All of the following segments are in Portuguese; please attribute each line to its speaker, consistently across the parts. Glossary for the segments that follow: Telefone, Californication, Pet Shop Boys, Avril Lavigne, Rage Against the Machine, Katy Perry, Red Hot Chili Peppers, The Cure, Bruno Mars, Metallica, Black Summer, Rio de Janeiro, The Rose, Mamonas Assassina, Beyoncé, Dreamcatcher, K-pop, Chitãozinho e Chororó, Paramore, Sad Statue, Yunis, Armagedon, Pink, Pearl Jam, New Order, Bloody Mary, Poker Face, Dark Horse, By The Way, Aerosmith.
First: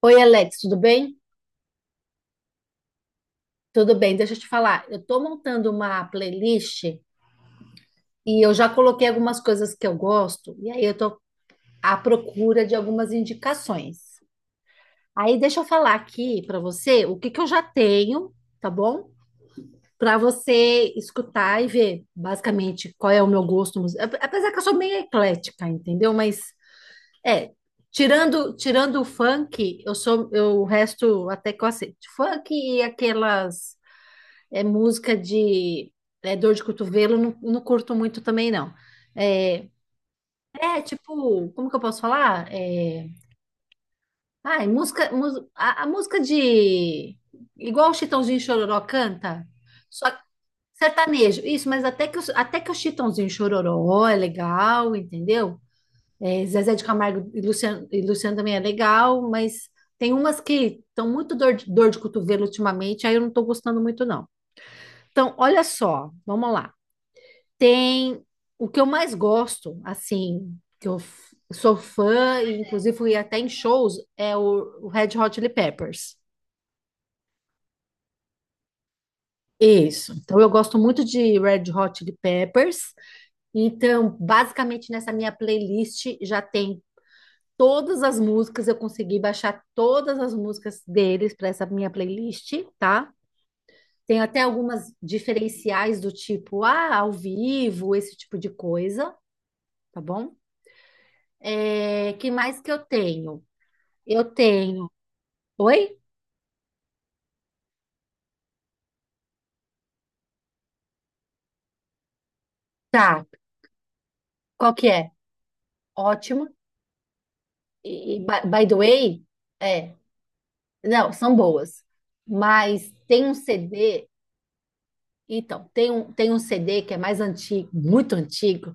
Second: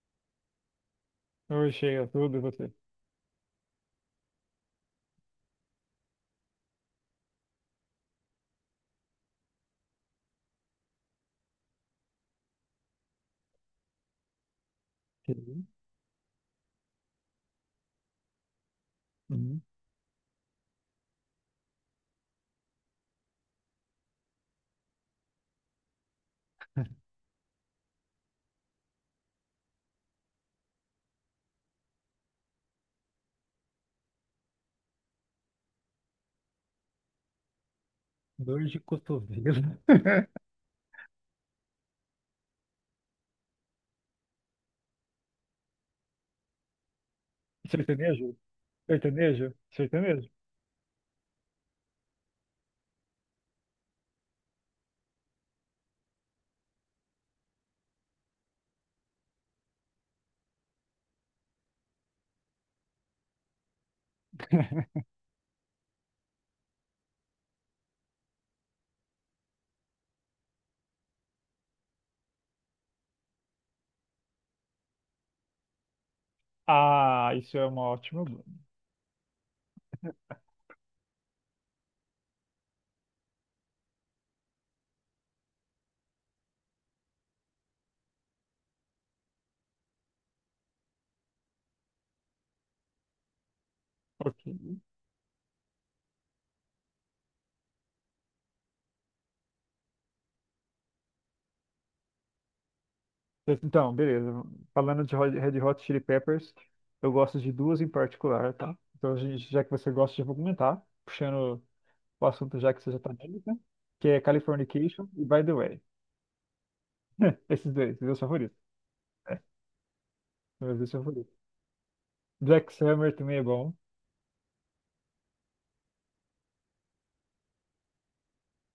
Speaker 1: Oi, Alex, tudo bem?
Speaker 2: Oi, chega tudo, e você?
Speaker 1: Tudo bem, deixa eu te falar. Eu tô montando uma playlist e eu já coloquei algumas coisas que eu gosto, e aí eu tô à procura de algumas indicações. Aí deixa eu
Speaker 2: Sim.
Speaker 1: falar aqui para você o que que eu já tenho, tá bom?
Speaker 2: Hum.
Speaker 1: Para você escutar e ver basicamente qual é o meu gosto musical. Apesar que eu sou meio eclética, entendeu? Mas é, tirando o funk, eu, o resto até que eu aceito. Funk e aquelas é música de dor de cotovelo, não, não curto muito também,
Speaker 2: Dor
Speaker 1: não.
Speaker 2: de cotovelo.
Speaker 1: É, tipo, como que eu posso falar? Ai, música, a música de. Igual o
Speaker 2: Sertanejo?
Speaker 1: Chitãozinho e Chororó canta,
Speaker 2: Sertanejo?
Speaker 1: só que
Speaker 2: Sertanejo?
Speaker 1: sertanejo. Isso, mas até que o Chitãozinho e Chororó é legal, entendeu? Zezé de Camargo e Luciano, também é legal, mas tem umas que estão muito dor de cotovelo ultimamente, aí eu não estou gostando muito, não. Então, olha só, vamos lá. Tem o que eu mais gosto, assim, que sou fã, e inclusive fui até em shows, é o Red Hot Chili Peppers.
Speaker 2: Ah, isso é uma ótima banda.
Speaker 1: Isso. Então eu gosto muito de Red Hot Chili Peppers. Então, basicamente nessa minha playlist já tem todas as músicas, eu consegui baixar todas as músicas deles para essa minha playlist, tá? Tem até
Speaker 2: Ok.
Speaker 1: algumas diferenciais do tipo, ao vivo, esse tipo de coisa, tá bom? Que mais que eu tenho?
Speaker 2: Então,
Speaker 1: Eu
Speaker 2: beleza.
Speaker 1: tenho.
Speaker 2: Falando de Red Hot
Speaker 1: Oi?
Speaker 2: Chili Peppers, eu gosto de duas em particular, tá? Então, já que você gosta, já vou comentar, puxando o assunto já que você já tá
Speaker 1: Tá.
Speaker 2: nele, né? Que é
Speaker 1: Qual que
Speaker 2: Californication
Speaker 1: é?
Speaker 2: e By The Way.
Speaker 1: Ótimo.
Speaker 2: Esses dois,
Speaker 1: E,
Speaker 2: meus
Speaker 1: e by
Speaker 2: favoritos.
Speaker 1: by the way,
Speaker 2: É,
Speaker 1: é.
Speaker 2: meus dois
Speaker 1: Não,
Speaker 2: favoritos.
Speaker 1: são boas.
Speaker 2: Black
Speaker 1: Mas
Speaker 2: Summer
Speaker 1: tem um
Speaker 2: também é bom.
Speaker 1: CD. Então, tem um CD que é mais antigo, muito antigo,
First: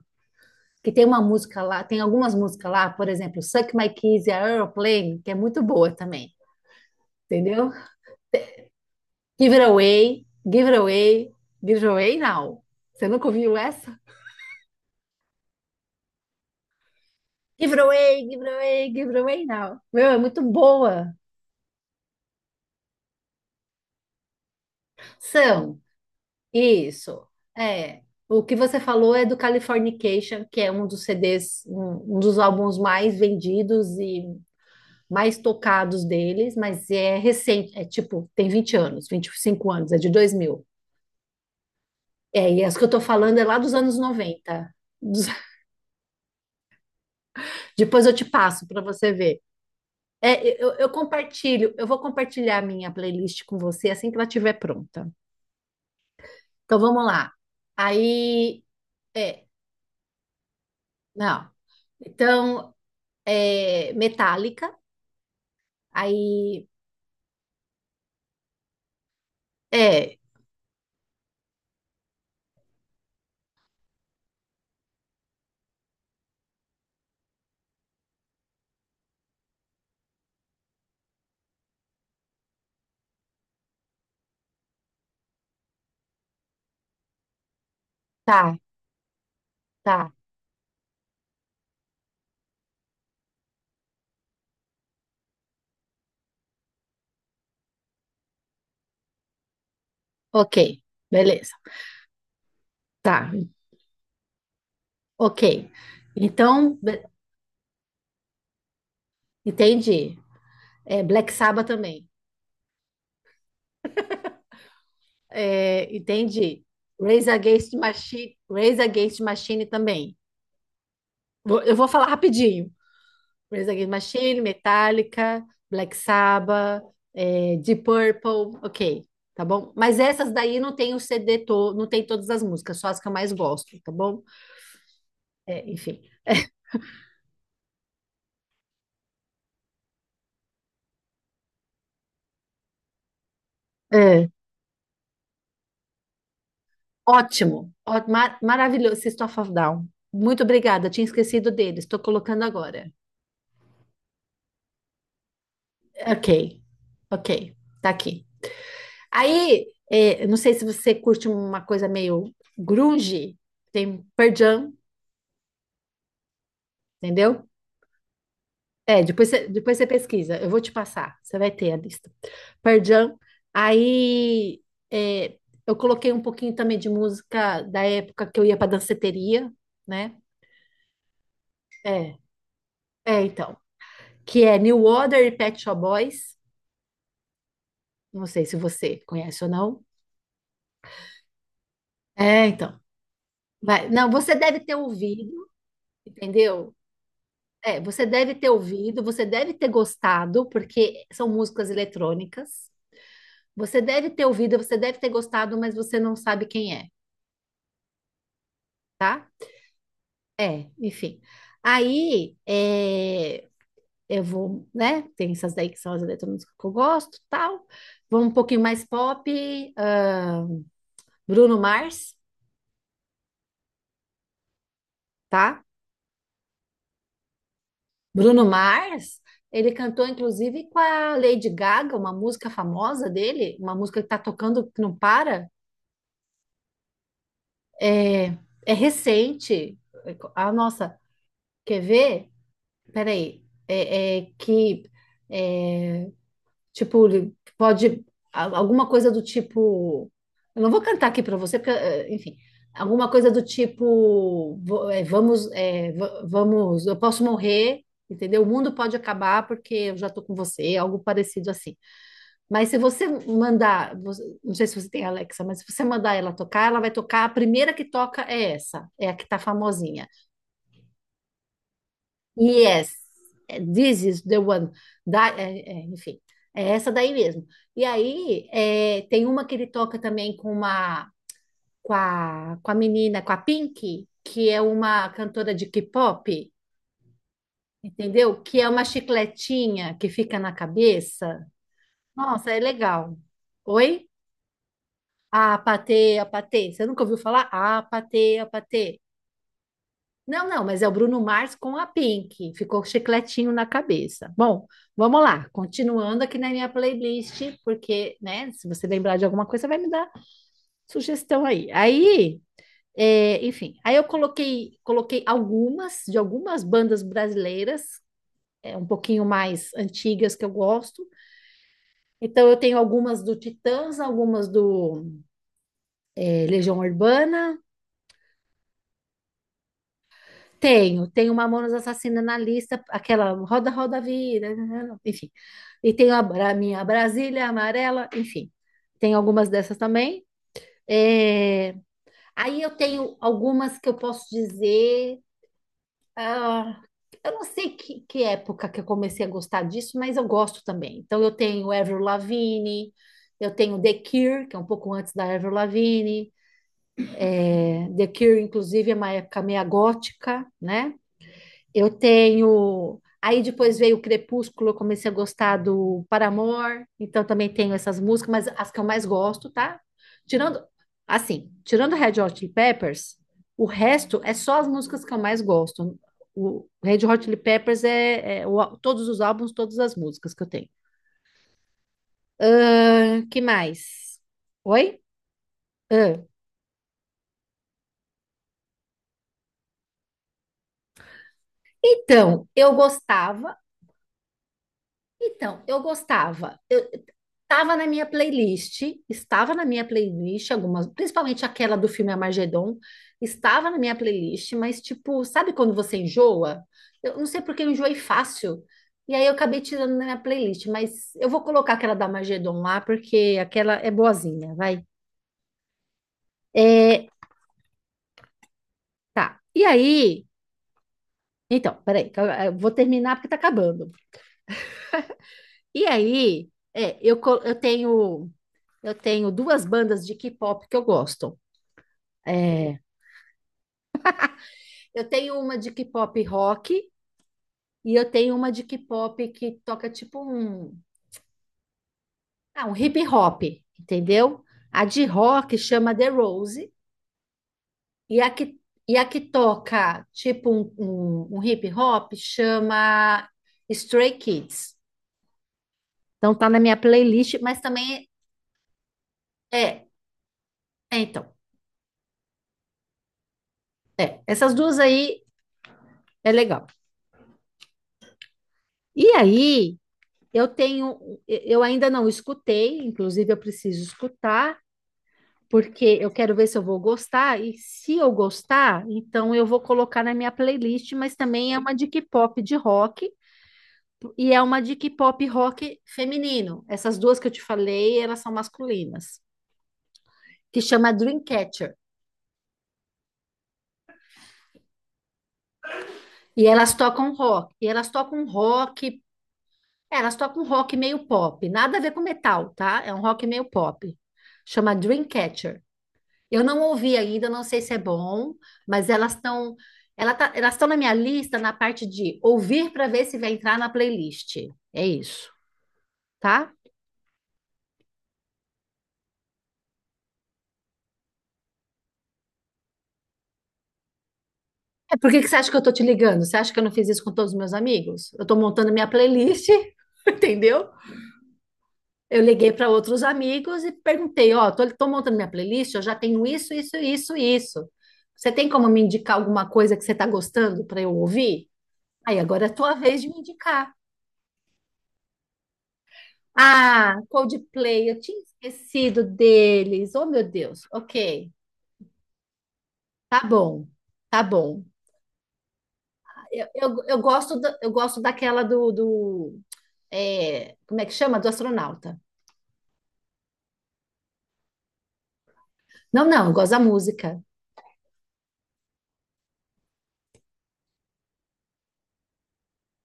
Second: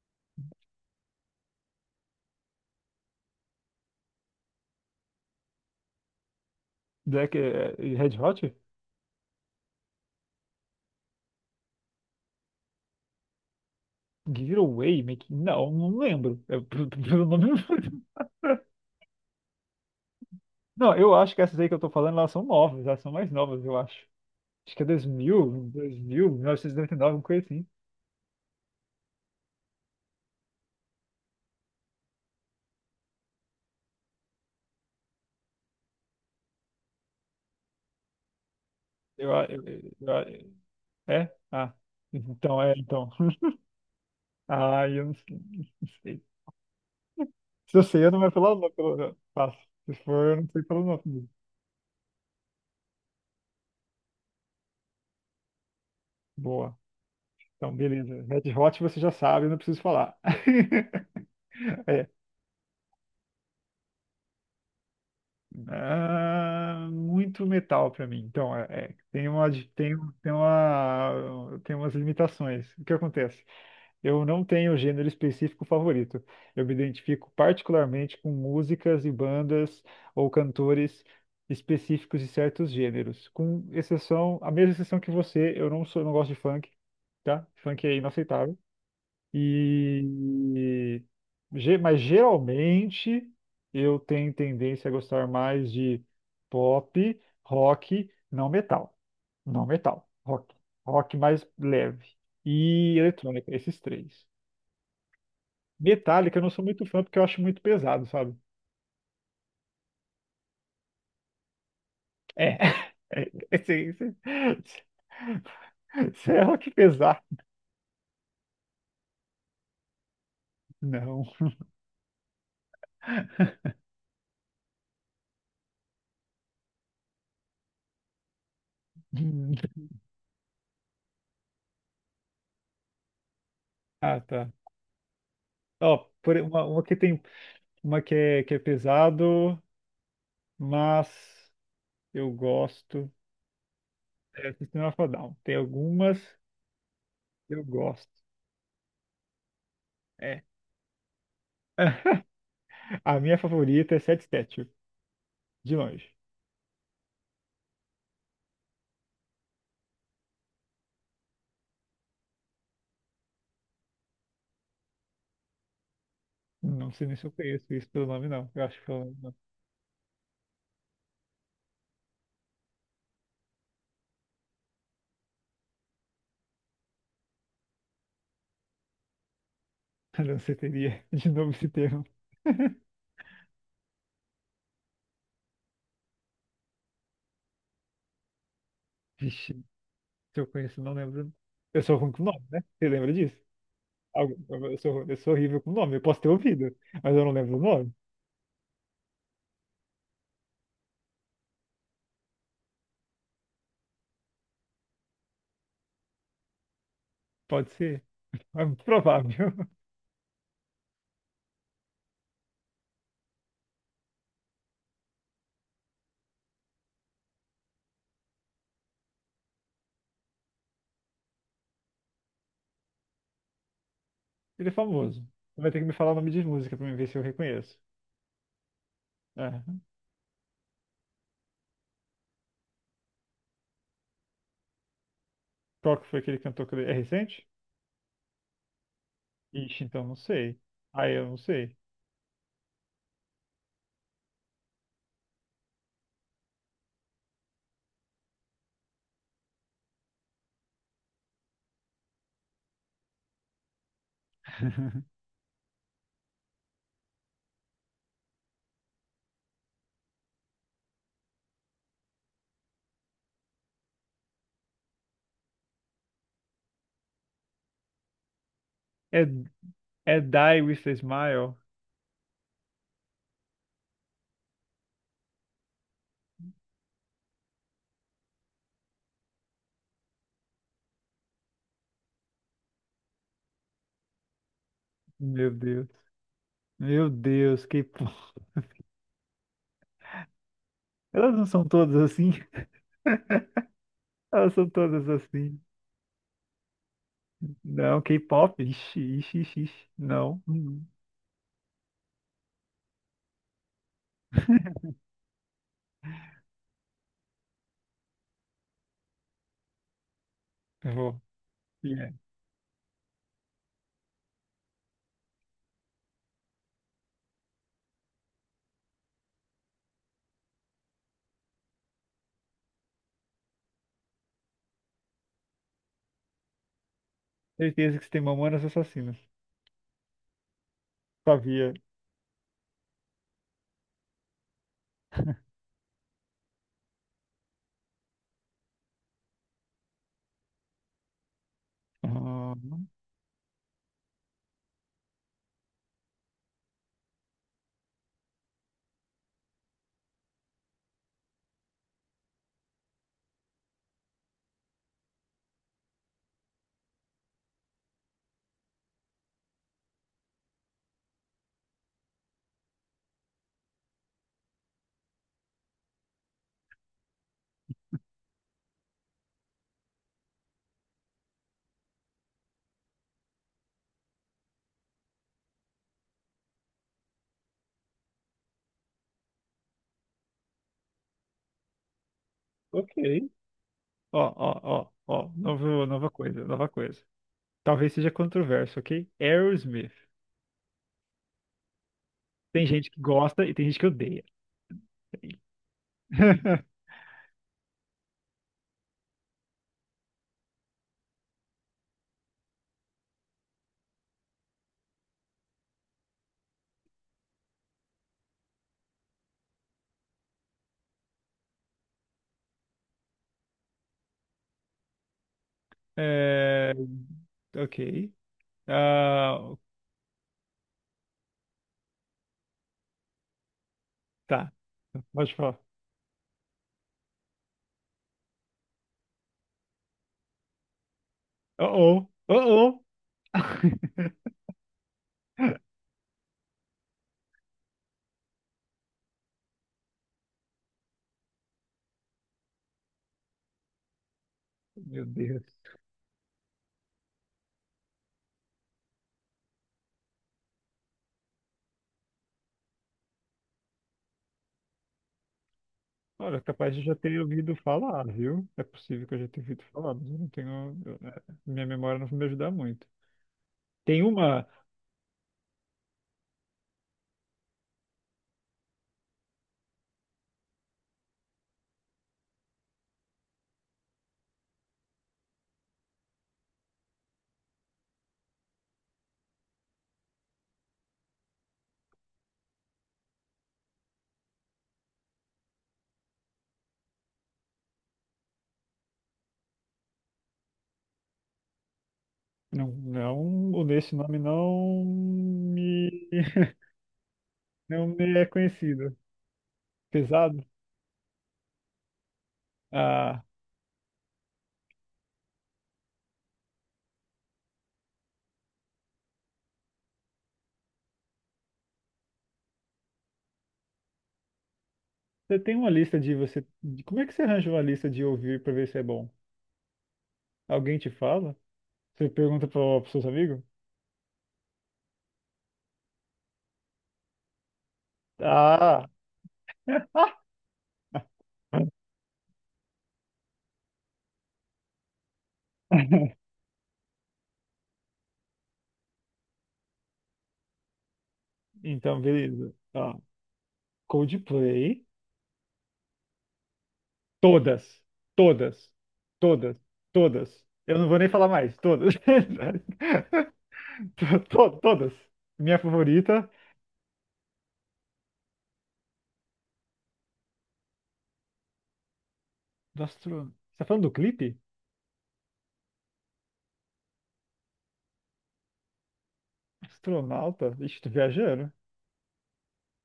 Speaker 1: que tem uma música lá, tem algumas músicas lá, por exemplo, Suck My Kiss e Aeroplane, que é muito boa também.
Speaker 2: Black
Speaker 1: Entendeu?
Speaker 2: e Red Hot?
Speaker 1: Give it away, give it away, give it away now. Você nunca ouviu essa?
Speaker 2: Giveaway making? Não, não lembro. É, pelo nome, não
Speaker 1: Give it
Speaker 2: lembro.
Speaker 1: away, give it away, give it away now. Meu, é muito
Speaker 2: Não, eu
Speaker 1: boa.
Speaker 2: acho que essas aí que eu tô falando, elas são novas, elas são mais novas, eu acho. Acho que é 2000,
Speaker 1: São.
Speaker 2: 2000, 1999, alguma
Speaker 1: Isso.
Speaker 2: coisa assim.
Speaker 1: É. O que você falou é do Californication, que é um dos CDs, um dos álbuns mais vendidos e mais tocados deles, mas é recente, é tipo, tem 20 anos, vinte
Speaker 2: Eu,
Speaker 1: e
Speaker 2: a- eu,
Speaker 1: cinco anos, é de
Speaker 2: eu-
Speaker 1: 2000.
Speaker 2: a- É? Ah, então,
Speaker 1: E
Speaker 2: é,
Speaker 1: as que eu tô
Speaker 2: então.
Speaker 1: falando é lá dos anos 90.
Speaker 2: Ah, eu não
Speaker 1: Dos-
Speaker 2: sei. Não sei. Se eu sei,
Speaker 1: Depois
Speaker 2: eu
Speaker 1: eu
Speaker 2: não
Speaker 1: te
Speaker 2: vou pelo
Speaker 1: passo
Speaker 2: nome,
Speaker 1: para você
Speaker 2: pelo
Speaker 1: ver.
Speaker 2: passo. Se for, eu não sei
Speaker 1: Eu,
Speaker 2: pelo
Speaker 1: eu
Speaker 2: nome.
Speaker 1: eu vou compartilhar minha playlist com você assim que ela estiver pronta.
Speaker 2: Boa.
Speaker 1: Então vamos lá.
Speaker 2: Então, beleza. Red
Speaker 1: Aí,
Speaker 2: Hot você já sabe,
Speaker 1: é,
Speaker 2: eu não preciso falar.
Speaker 1: não. Então, metálica. Aí,
Speaker 2: Ah, muito metal pra mim. Então, tem tem,
Speaker 1: é,
Speaker 2: tem uma, tem umas limitações. O que acontece? Eu não tenho gênero específico favorito. Eu me identifico particularmente com músicas e bandas ou cantores específicos de certos gêneros. Com exceção, a mesma exceção que você, eu não sou, não gosto de funk, tá? Funk é inaceitável.
Speaker 1: tá, tá,
Speaker 2: E mas geralmente eu tenho tendência a gostar mais de pop, rock, não metal. Não metal, rock.
Speaker 1: ok,
Speaker 2: Rock mais
Speaker 1: beleza,
Speaker 2: leve. E
Speaker 1: tá,
Speaker 2: eletrônica, esses três.
Speaker 1: ok.
Speaker 2: Metallica eu não sou
Speaker 1: Então,
Speaker 2: muito fã porque eu acho muito pesado, sabe?
Speaker 1: entendi. Black Sabbath também,
Speaker 2: É. É, é, sim, sim.
Speaker 1: é,
Speaker 2: Isso é
Speaker 1: entendi.
Speaker 2: rock pesado.
Speaker 1: Rage Against the Machine, Rage Against the Machine também.
Speaker 2: Não.
Speaker 1: Eu vou falar rapidinho. Rage Against the Machine, Metallica, Black Sabbath, Deep Purple, ok, tá bom? Mas essas daí não tem o CD todo, não tem todas as músicas, só as que eu mais gosto, tá
Speaker 2: Ah,
Speaker 1: bom?
Speaker 2: tá.
Speaker 1: Enfim.
Speaker 2: Ó, uma que tem uma que é pesado, mas eu gosto.
Speaker 1: É.
Speaker 2: É, System of a Down. Tem algumas que eu
Speaker 1: Ótimo,
Speaker 2: gosto.
Speaker 1: maravilhoso, System of a Down.
Speaker 2: É.
Speaker 1: Muito obrigada, tinha esquecido deles, estou colocando agora.
Speaker 2: A minha favorita é Sad Statue, de longe.
Speaker 1: Ok, ok, tá aqui. Aí, eu não sei se você curte uma coisa meio grunge, tem Pearl Jam,
Speaker 2: Não sei nem se eu
Speaker 1: entendeu?
Speaker 2: conheço isso pelo nome, não. Eu acho que pelo nome
Speaker 1: Depois
Speaker 2: não.
Speaker 1: você, depois você pesquisa, eu vou te passar, você vai ter a lista. Pearl Jam, aí é, eu coloquei um pouquinho também de música da época que eu ia para danceteria, né?
Speaker 2: Não sei teria de novo esse termo.
Speaker 1: É, então, que é New Order e Pet Shop Boys. Não sei se você conhece ou
Speaker 2: Vixe,
Speaker 1: não.
Speaker 2: se eu conheço, não lembro. Eu sou ruim com nome,
Speaker 1: É,
Speaker 2: né?
Speaker 1: então.
Speaker 2: Você lembra disso?
Speaker 1: Vai. Não, você
Speaker 2: Algu-
Speaker 1: deve ter
Speaker 2: Eu sou
Speaker 1: ouvido,
Speaker 2: horrível com nome. Eu posso ter ouvido,
Speaker 1: entendeu?
Speaker 2: mas eu não lembro o nome.
Speaker 1: Você deve ter ouvido, você deve ter gostado, porque são músicas eletrônicas. Você deve ter ouvido, você deve ter gostado, mas você não sabe quem é,
Speaker 2: Pode ser. É muito
Speaker 1: tá?
Speaker 2: provável.
Speaker 1: Enfim. Aí, eu vou, né? Tem essas daí que são as eletrônicas que eu gosto, tal. Vou um pouquinho mais pop, ahn, Bruno Mars,
Speaker 2: Ele é famoso.
Speaker 1: tá?
Speaker 2: Vai ter que me falar o nome de música pra mim ver se eu reconheço.
Speaker 1: Bruno Mars,
Speaker 2: É.
Speaker 1: ele cantou inclusive com a Lady Gaga, uma música famosa dele, uma música que tá tocando que não para.
Speaker 2: Qual que foi aquele cantor que ele cantou? É recente?
Speaker 1: É, é recente.
Speaker 2: Ixi, então não
Speaker 1: Ah,
Speaker 2: sei.
Speaker 1: nossa,
Speaker 2: Aí eu não sei.
Speaker 1: quer ver? Peraí. É, é que. é, Tipo, ele pode alguma coisa do tipo, eu não vou cantar aqui para você, porque, enfim, alguma coisa do tipo, vo- eh, vamos, eh, va- vamos, eu posso morrer, entendeu? O mundo pode acabar porque eu já tô com você, algo parecido assim. Mas se você mandar, não sei se você tem Alexa, mas se você mandar ela tocar, ela vai tocar, a primeira que toca é essa, é a
Speaker 2: É,
Speaker 1: que tá famosinha.
Speaker 2: é Die With a Smile?
Speaker 1: Yes, this is the one. Da, é, é, enfim, é essa daí mesmo. E aí tem uma que ele toca também com a menina, com a Pink, que é uma
Speaker 2: Meu
Speaker 1: cantora de
Speaker 2: Deus.
Speaker 1: K-pop,
Speaker 2: Meu Deus, K-pop.
Speaker 1: entendeu? Que é uma chicletinha que fica na
Speaker 2: Elas não
Speaker 1: cabeça.
Speaker 2: são todas assim?
Speaker 1: Nossa, é legal. Oi?
Speaker 2: Elas são todas
Speaker 1: A
Speaker 2: assim.
Speaker 1: patê, a patê. Você nunca ouviu falar? A
Speaker 2: Não,
Speaker 1: patê, a
Speaker 2: K-pop?
Speaker 1: patê.
Speaker 2: Ixi, ixi, ixi, ixi. Não.
Speaker 1: Não, não, mas
Speaker 2: Hum.
Speaker 1: é o Bruno Mars com a Pink. Ficou chicletinho na cabeça. Bom, vamos lá. Continuando aqui na minha playlist, porque, né, se você lembrar de alguma coisa, vai me dar
Speaker 2: Eu vou.
Speaker 1: sugestão aí.
Speaker 2: Yeah.
Speaker 1: Aí, enfim, aí eu coloquei algumas de algumas bandas brasileiras, um pouquinho mais antigas que eu gosto. Então eu tenho algumas do Titãs, algumas do Legião Urbana.
Speaker 2: Certeza que você tem Mamonas Assassinas.
Speaker 1: Tenho
Speaker 2: Sabia.
Speaker 1: Mamonas Assassina na lista, aquela Roda, Roda, Vira, enfim. E tenho a minha Brasília Amarela, enfim. Tem algumas dessas também. É,
Speaker 2: Ah,
Speaker 1: Aí eu tenho algumas que eu posso dizer. ah, eu não sei que época que eu comecei a gostar disso, mas eu gosto também. Então eu tenho Avril Lavigne, eu tenho The Cure, que é um pouco antes da Avril Lavigne. The Cure, inclusive, é uma época meia gótica, né? Eu tenho. Aí depois veio o Crepúsculo, eu comecei a gostar do Paramore, então também tenho essas músicas, mas as que eu mais gosto, tá? Tirando, tirando Red Hot Chili Peppers, o resto é só as músicas que eu mais gosto. O Red Hot Chili Peppers é todos os álbuns, todas as músicas que eu tenho.
Speaker 2: ok.
Speaker 1: Que
Speaker 2: Ó,
Speaker 1: mais?
Speaker 2: ó, ó,
Speaker 1: Oi?
Speaker 2: ó. Novo, nova
Speaker 1: Ahn.
Speaker 2: coisa, nova coisa. Talvez seja controverso, ok? Aerosmith.
Speaker 1: Então,
Speaker 2: Tem
Speaker 1: eu
Speaker 2: gente que gosta e
Speaker 1: gostava.
Speaker 2: tem gente que odeia.
Speaker 1: Então, eu gostava Estava na minha playlist, algumas, principalmente aquela do filme Armagedon, estava na minha playlist, mas tipo, sabe quando você enjoa? Eu não sei porque eu enjoei fácil. E aí eu acabei tirando da minha playlist, mas eu vou colocar aquela da Armagedon lá, porque aquela é boazinha, vai.
Speaker 2: É,
Speaker 1: É,
Speaker 2: ok.
Speaker 1: tá.
Speaker 2: Ah,
Speaker 1: E aí, então, peraí, que eu vou terminar porque tá acabando.
Speaker 2: tá. Pode falar.
Speaker 1: E aí, eu tenho duas bandas de K-pop que eu gosto.
Speaker 2: Oh,
Speaker 1: É,
Speaker 2: oh, oh, oh.
Speaker 1: Eu tenho uma de K-pop rock e eu tenho uma de K-pop que toca tipo um hip hop, entendeu? A
Speaker 2: Meu
Speaker 1: de
Speaker 2: Deus.
Speaker 1: rock chama The Rose e a que toca tipo um hip hop chama Stray Kids. Então
Speaker 2: Olha,
Speaker 1: tá na
Speaker 2: capaz
Speaker 1: minha
Speaker 2: de eu já ter
Speaker 1: playlist,
Speaker 2: ouvido
Speaker 1: mas
Speaker 2: falar,
Speaker 1: também
Speaker 2: viu? É possível que eu já tenha ouvido
Speaker 1: é,
Speaker 2: falar, mas eu não tenho.
Speaker 1: é então,
Speaker 2: Minha memória não vai me ajudar muito. Tem uma.
Speaker 1: essas duas aí é legal. E aí, eu tenho, eu ainda não escutei, inclusive eu preciso escutar, porque eu quero ver se eu vou gostar, e se eu gostar, então eu vou colocar na minha playlist, mas também é uma de K-pop de rock, e é uma de K-pop rock feminino. Essas duas que eu te falei, elas são masculinas, que chama Dreamcatcher.
Speaker 2: Não, não, o desse nome não me.
Speaker 1: E elas tocam rock, e
Speaker 2: Não
Speaker 1: elas
Speaker 2: me é
Speaker 1: tocam
Speaker 2: conhecido.
Speaker 1: rock, Elas
Speaker 2: Pesado?
Speaker 1: tocam rock meio pop, nada a ver com metal, tá? É um
Speaker 2: Ah.
Speaker 1: rock meio pop. Chama Dreamcatcher. Eu não ouvi ainda, não sei se é bom, mas elas estão na minha lista na parte de ouvir para ver se vai entrar na playlist. É isso,
Speaker 2: Você tem uma lista de
Speaker 1: tá?
Speaker 2: como é que você arranja uma lista de ouvir pra ver se é bom? Alguém te fala? Você pergunta pro, seus amigos?
Speaker 1: Por que que você acha que eu tô te ligando? Você acha que eu não fiz isso com todos os meus amigos? Eu tô montando
Speaker 2: Ah!
Speaker 1: minha playlist, entendeu? Eu liguei para outros amigos e perguntei, ó, tô montando minha playlist, eu já tenho isso, isso, isso, isso. Você tem como me indicar alguma coisa que você tá gostando para eu ouvir?
Speaker 2: Então,
Speaker 1: Aí agora é
Speaker 2: beleza.
Speaker 1: a tua
Speaker 2: Ó,
Speaker 1: vez de me indicar.
Speaker 2: Coldplay.
Speaker 1: Ah,
Speaker 2: Todas.
Speaker 1: Coldplay, eu tinha
Speaker 2: Todas.
Speaker 1: esquecido
Speaker 2: Todas.
Speaker 1: deles. Oh, meu
Speaker 2: Todas.
Speaker 1: Deus.
Speaker 2: Eu não vou nem falar
Speaker 1: Ok,
Speaker 2: mais. Todas.
Speaker 1: tá bom, tá bom.
Speaker 2: Todas. Minha favorita.
Speaker 1: Eu gosto daquela do como é que chama? Do astronauta.
Speaker 2: Do astro... Você tá falando do clipe?
Speaker 1: Não, não, eu gosto da música.
Speaker 2: Astronauta? Ixi, tô viajando.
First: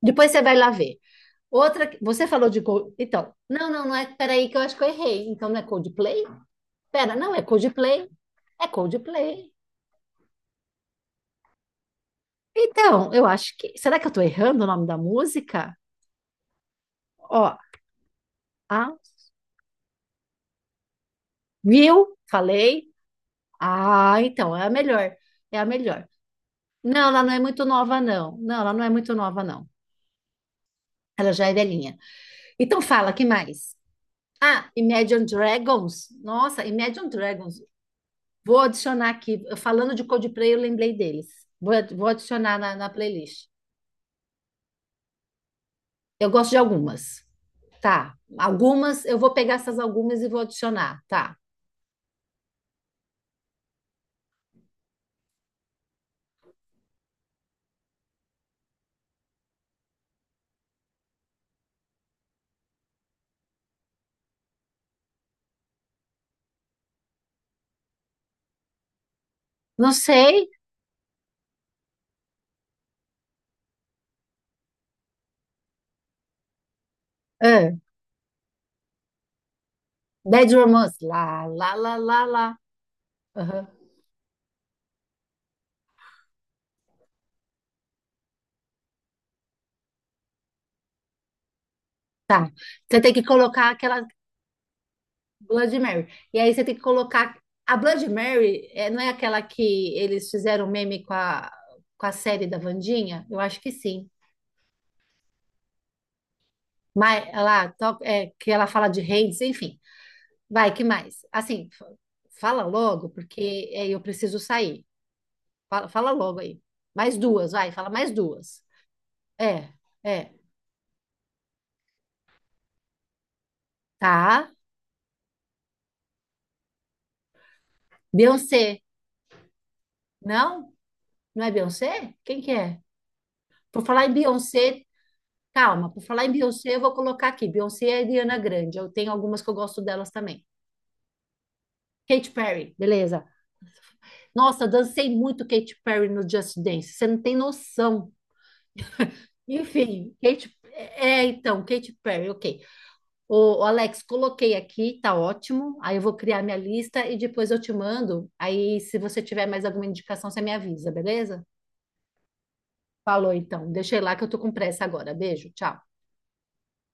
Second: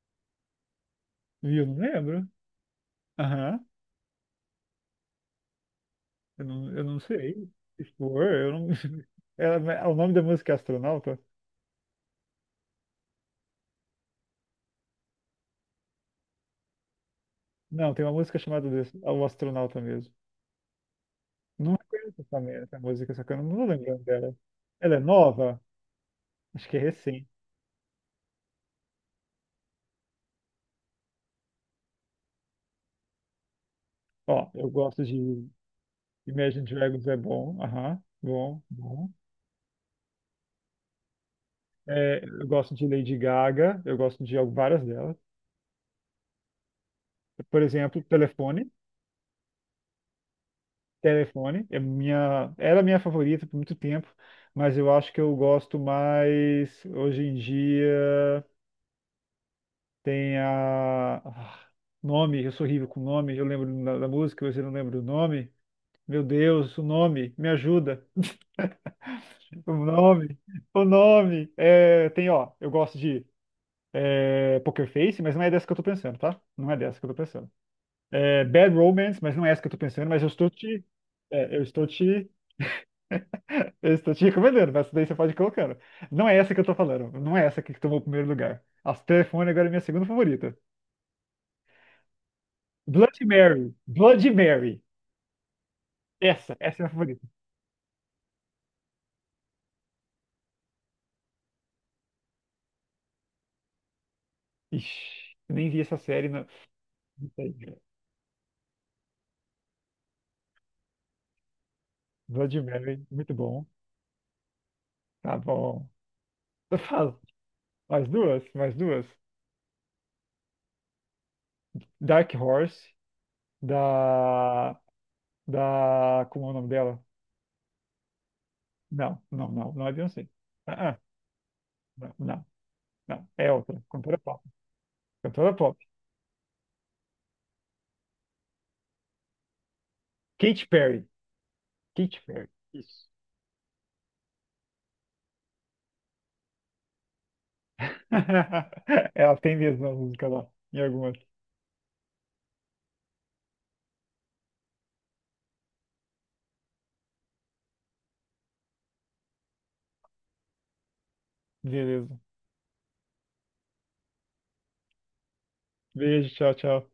Speaker 1: Depois você vai lá ver.
Speaker 2: Viu? Não
Speaker 1: Outra, você
Speaker 2: lembro.
Speaker 1: falou de Cold, então,
Speaker 2: Aham.
Speaker 1: não, não, não é, peraí que eu acho que eu errei. Então não é Coldplay?
Speaker 2: Eu não
Speaker 1: Pera, não, é
Speaker 2: sei.
Speaker 1: Coldplay.
Speaker 2: Expor, eu
Speaker 1: É
Speaker 2: não.
Speaker 1: Coldplay.
Speaker 2: O nome da música é Astronauta?
Speaker 1: Então, eu acho que, será que eu tô errando o nome da música? Ó,
Speaker 2: Não, tem uma música chamada desse,
Speaker 1: ah,
Speaker 2: é O Astronauta mesmo. Não
Speaker 1: viu?
Speaker 2: reconheço essa, essa
Speaker 1: Falei.
Speaker 2: música, só que eu não vou lembrando
Speaker 1: Ah,
Speaker 2: dela.
Speaker 1: então, é a
Speaker 2: Ela é
Speaker 1: melhor. É
Speaker 2: nova?
Speaker 1: a melhor.
Speaker 2: Acho que é
Speaker 1: Não, ela
Speaker 2: recente.
Speaker 1: não é muito nova, não. Não, ela não é muito nova, não. Ela já é velhinha. Então fala, que mais?
Speaker 2: Ó, eu
Speaker 1: Ah,
Speaker 2: gosto
Speaker 1: Imagine
Speaker 2: de
Speaker 1: Dragons.
Speaker 2: Imagine
Speaker 1: Nossa,
Speaker 2: Dragons.
Speaker 1: Imagine
Speaker 2: É
Speaker 1: Dragons.
Speaker 2: bom. Aham,
Speaker 1: Vou
Speaker 2: bom, bom.
Speaker 1: adicionar aqui. Falando de Coldplay, eu lembrei deles. Vou
Speaker 2: É, eu
Speaker 1: adicionar
Speaker 2: gosto
Speaker 1: na
Speaker 2: de Lady
Speaker 1: playlist.
Speaker 2: Gaga, eu gosto de várias delas.
Speaker 1: Eu gosto de algumas.
Speaker 2: Por exemplo,
Speaker 1: Tá.
Speaker 2: Telefone.
Speaker 1: Algumas, eu vou pegar essas algumas e vou adicionar. Tá.
Speaker 2: Telefone é minha, era minha favorita por muito tempo, mas eu acho que eu gosto mais hoje em dia. Tem a nome, eu sou horrível com nome, eu lembro da, da música, mas eu não lembro do nome. Meu Deus, o nome, me ajuda. O
Speaker 1: Não
Speaker 2: nome,
Speaker 1: sei.
Speaker 2: o nome. É, tem, ó, eu gosto de Poker Face, mas não é dessa que eu tô pensando, tá? Não é dessa que eu tô pensando.
Speaker 1: Ah,
Speaker 2: É, Bad Romance, mas não é essa que eu tô pensando, mas eu estou
Speaker 1: Bad
Speaker 2: te,
Speaker 1: Romance. Lá,
Speaker 2: é, eu
Speaker 1: lá,
Speaker 2: estou
Speaker 1: lá, lá,
Speaker 2: te
Speaker 1: lá. Aham.
Speaker 2: eu estou te recomendando, mas essa daí você pode ir colocando. Não é essa que eu tô falando. Não é essa que tomou o primeiro lugar. As telefone agora é minha segunda favorita.
Speaker 1: Você tem que
Speaker 2: Bloody
Speaker 1: colocar
Speaker 2: Mary.
Speaker 1: aquela
Speaker 2: Bloody Mary.
Speaker 1: Blood Mary. E aí
Speaker 2: Essa,
Speaker 1: você tem que
Speaker 2: essa é a minha favorita.
Speaker 1: colocar. A Blood Mary não é aquela que eles fizeram meme com a série da Wandinha? Eu acho que sim.
Speaker 2: Ixi, eu nem vi essa série. Não.
Speaker 1: Mas
Speaker 2: Não sei,
Speaker 1: ela,
Speaker 2: cara.
Speaker 1: que ela fala de reis, enfim. Vai, que mais? Assim,
Speaker 2: Bloody
Speaker 1: fala
Speaker 2: Mary,
Speaker 1: logo,
Speaker 2: muito bom.
Speaker 1: porque eu preciso sair.
Speaker 2: Tá bom.
Speaker 1: Fala logo aí.
Speaker 2: Eu
Speaker 1: Mais
Speaker 2: falo.
Speaker 1: duas, vai, fala
Speaker 2: Mais
Speaker 1: mais
Speaker 2: duas,
Speaker 1: duas.
Speaker 2: mais duas.
Speaker 1: É, é.
Speaker 2: Dark Horse,
Speaker 1: Tá.
Speaker 2: da. Da. Como é o nome dela?
Speaker 1: Beyoncé.
Speaker 2: Não, não, não, não é Beyoncé.
Speaker 1: Não?
Speaker 2: Ah, ah,
Speaker 1: Não é Beyoncé?
Speaker 2: não,
Speaker 1: Quem
Speaker 2: não,
Speaker 1: que é?
Speaker 2: não. É outra.
Speaker 1: Por falar em
Speaker 2: Cantora pop.
Speaker 1: Beyoncé,
Speaker 2: Cantora pop.
Speaker 1: Calma, por falar em Beyoncé, eu vou colocar aqui. Beyoncé e Ariana Grande. Eu tenho algumas que eu gosto delas também.
Speaker 2: Katy Perry. Katy
Speaker 1: Katy
Speaker 2: Perry.
Speaker 1: Perry,
Speaker 2: Isso.
Speaker 1: beleza. Nossa, eu dancei muito Katy Perry no Just Dance. Você não tem noção.
Speaker 2: Ela tem mesmo a
Speaker 1: Enfim,
Speaker 2: música lá,
Speaker 1: Katy...
Speaker 2: em
Speaker 1: É, é,
Speaker 2: algumas.
Speaker 1: então, Katy Perry, ok. O, Alex, coloquei aqui, tá ótimo. Aí eu vou criar minha lista e depois eu te mando. Aí, se você tiver mais alguma indicação, você me avisa, beleza?
Speaker 2: Beleza.
Speaker 1: Falou, então. Deixei lá que eu tô com pressa agora. Beijo, tchau.
Speaker 2: Beijo, tchau, tchau.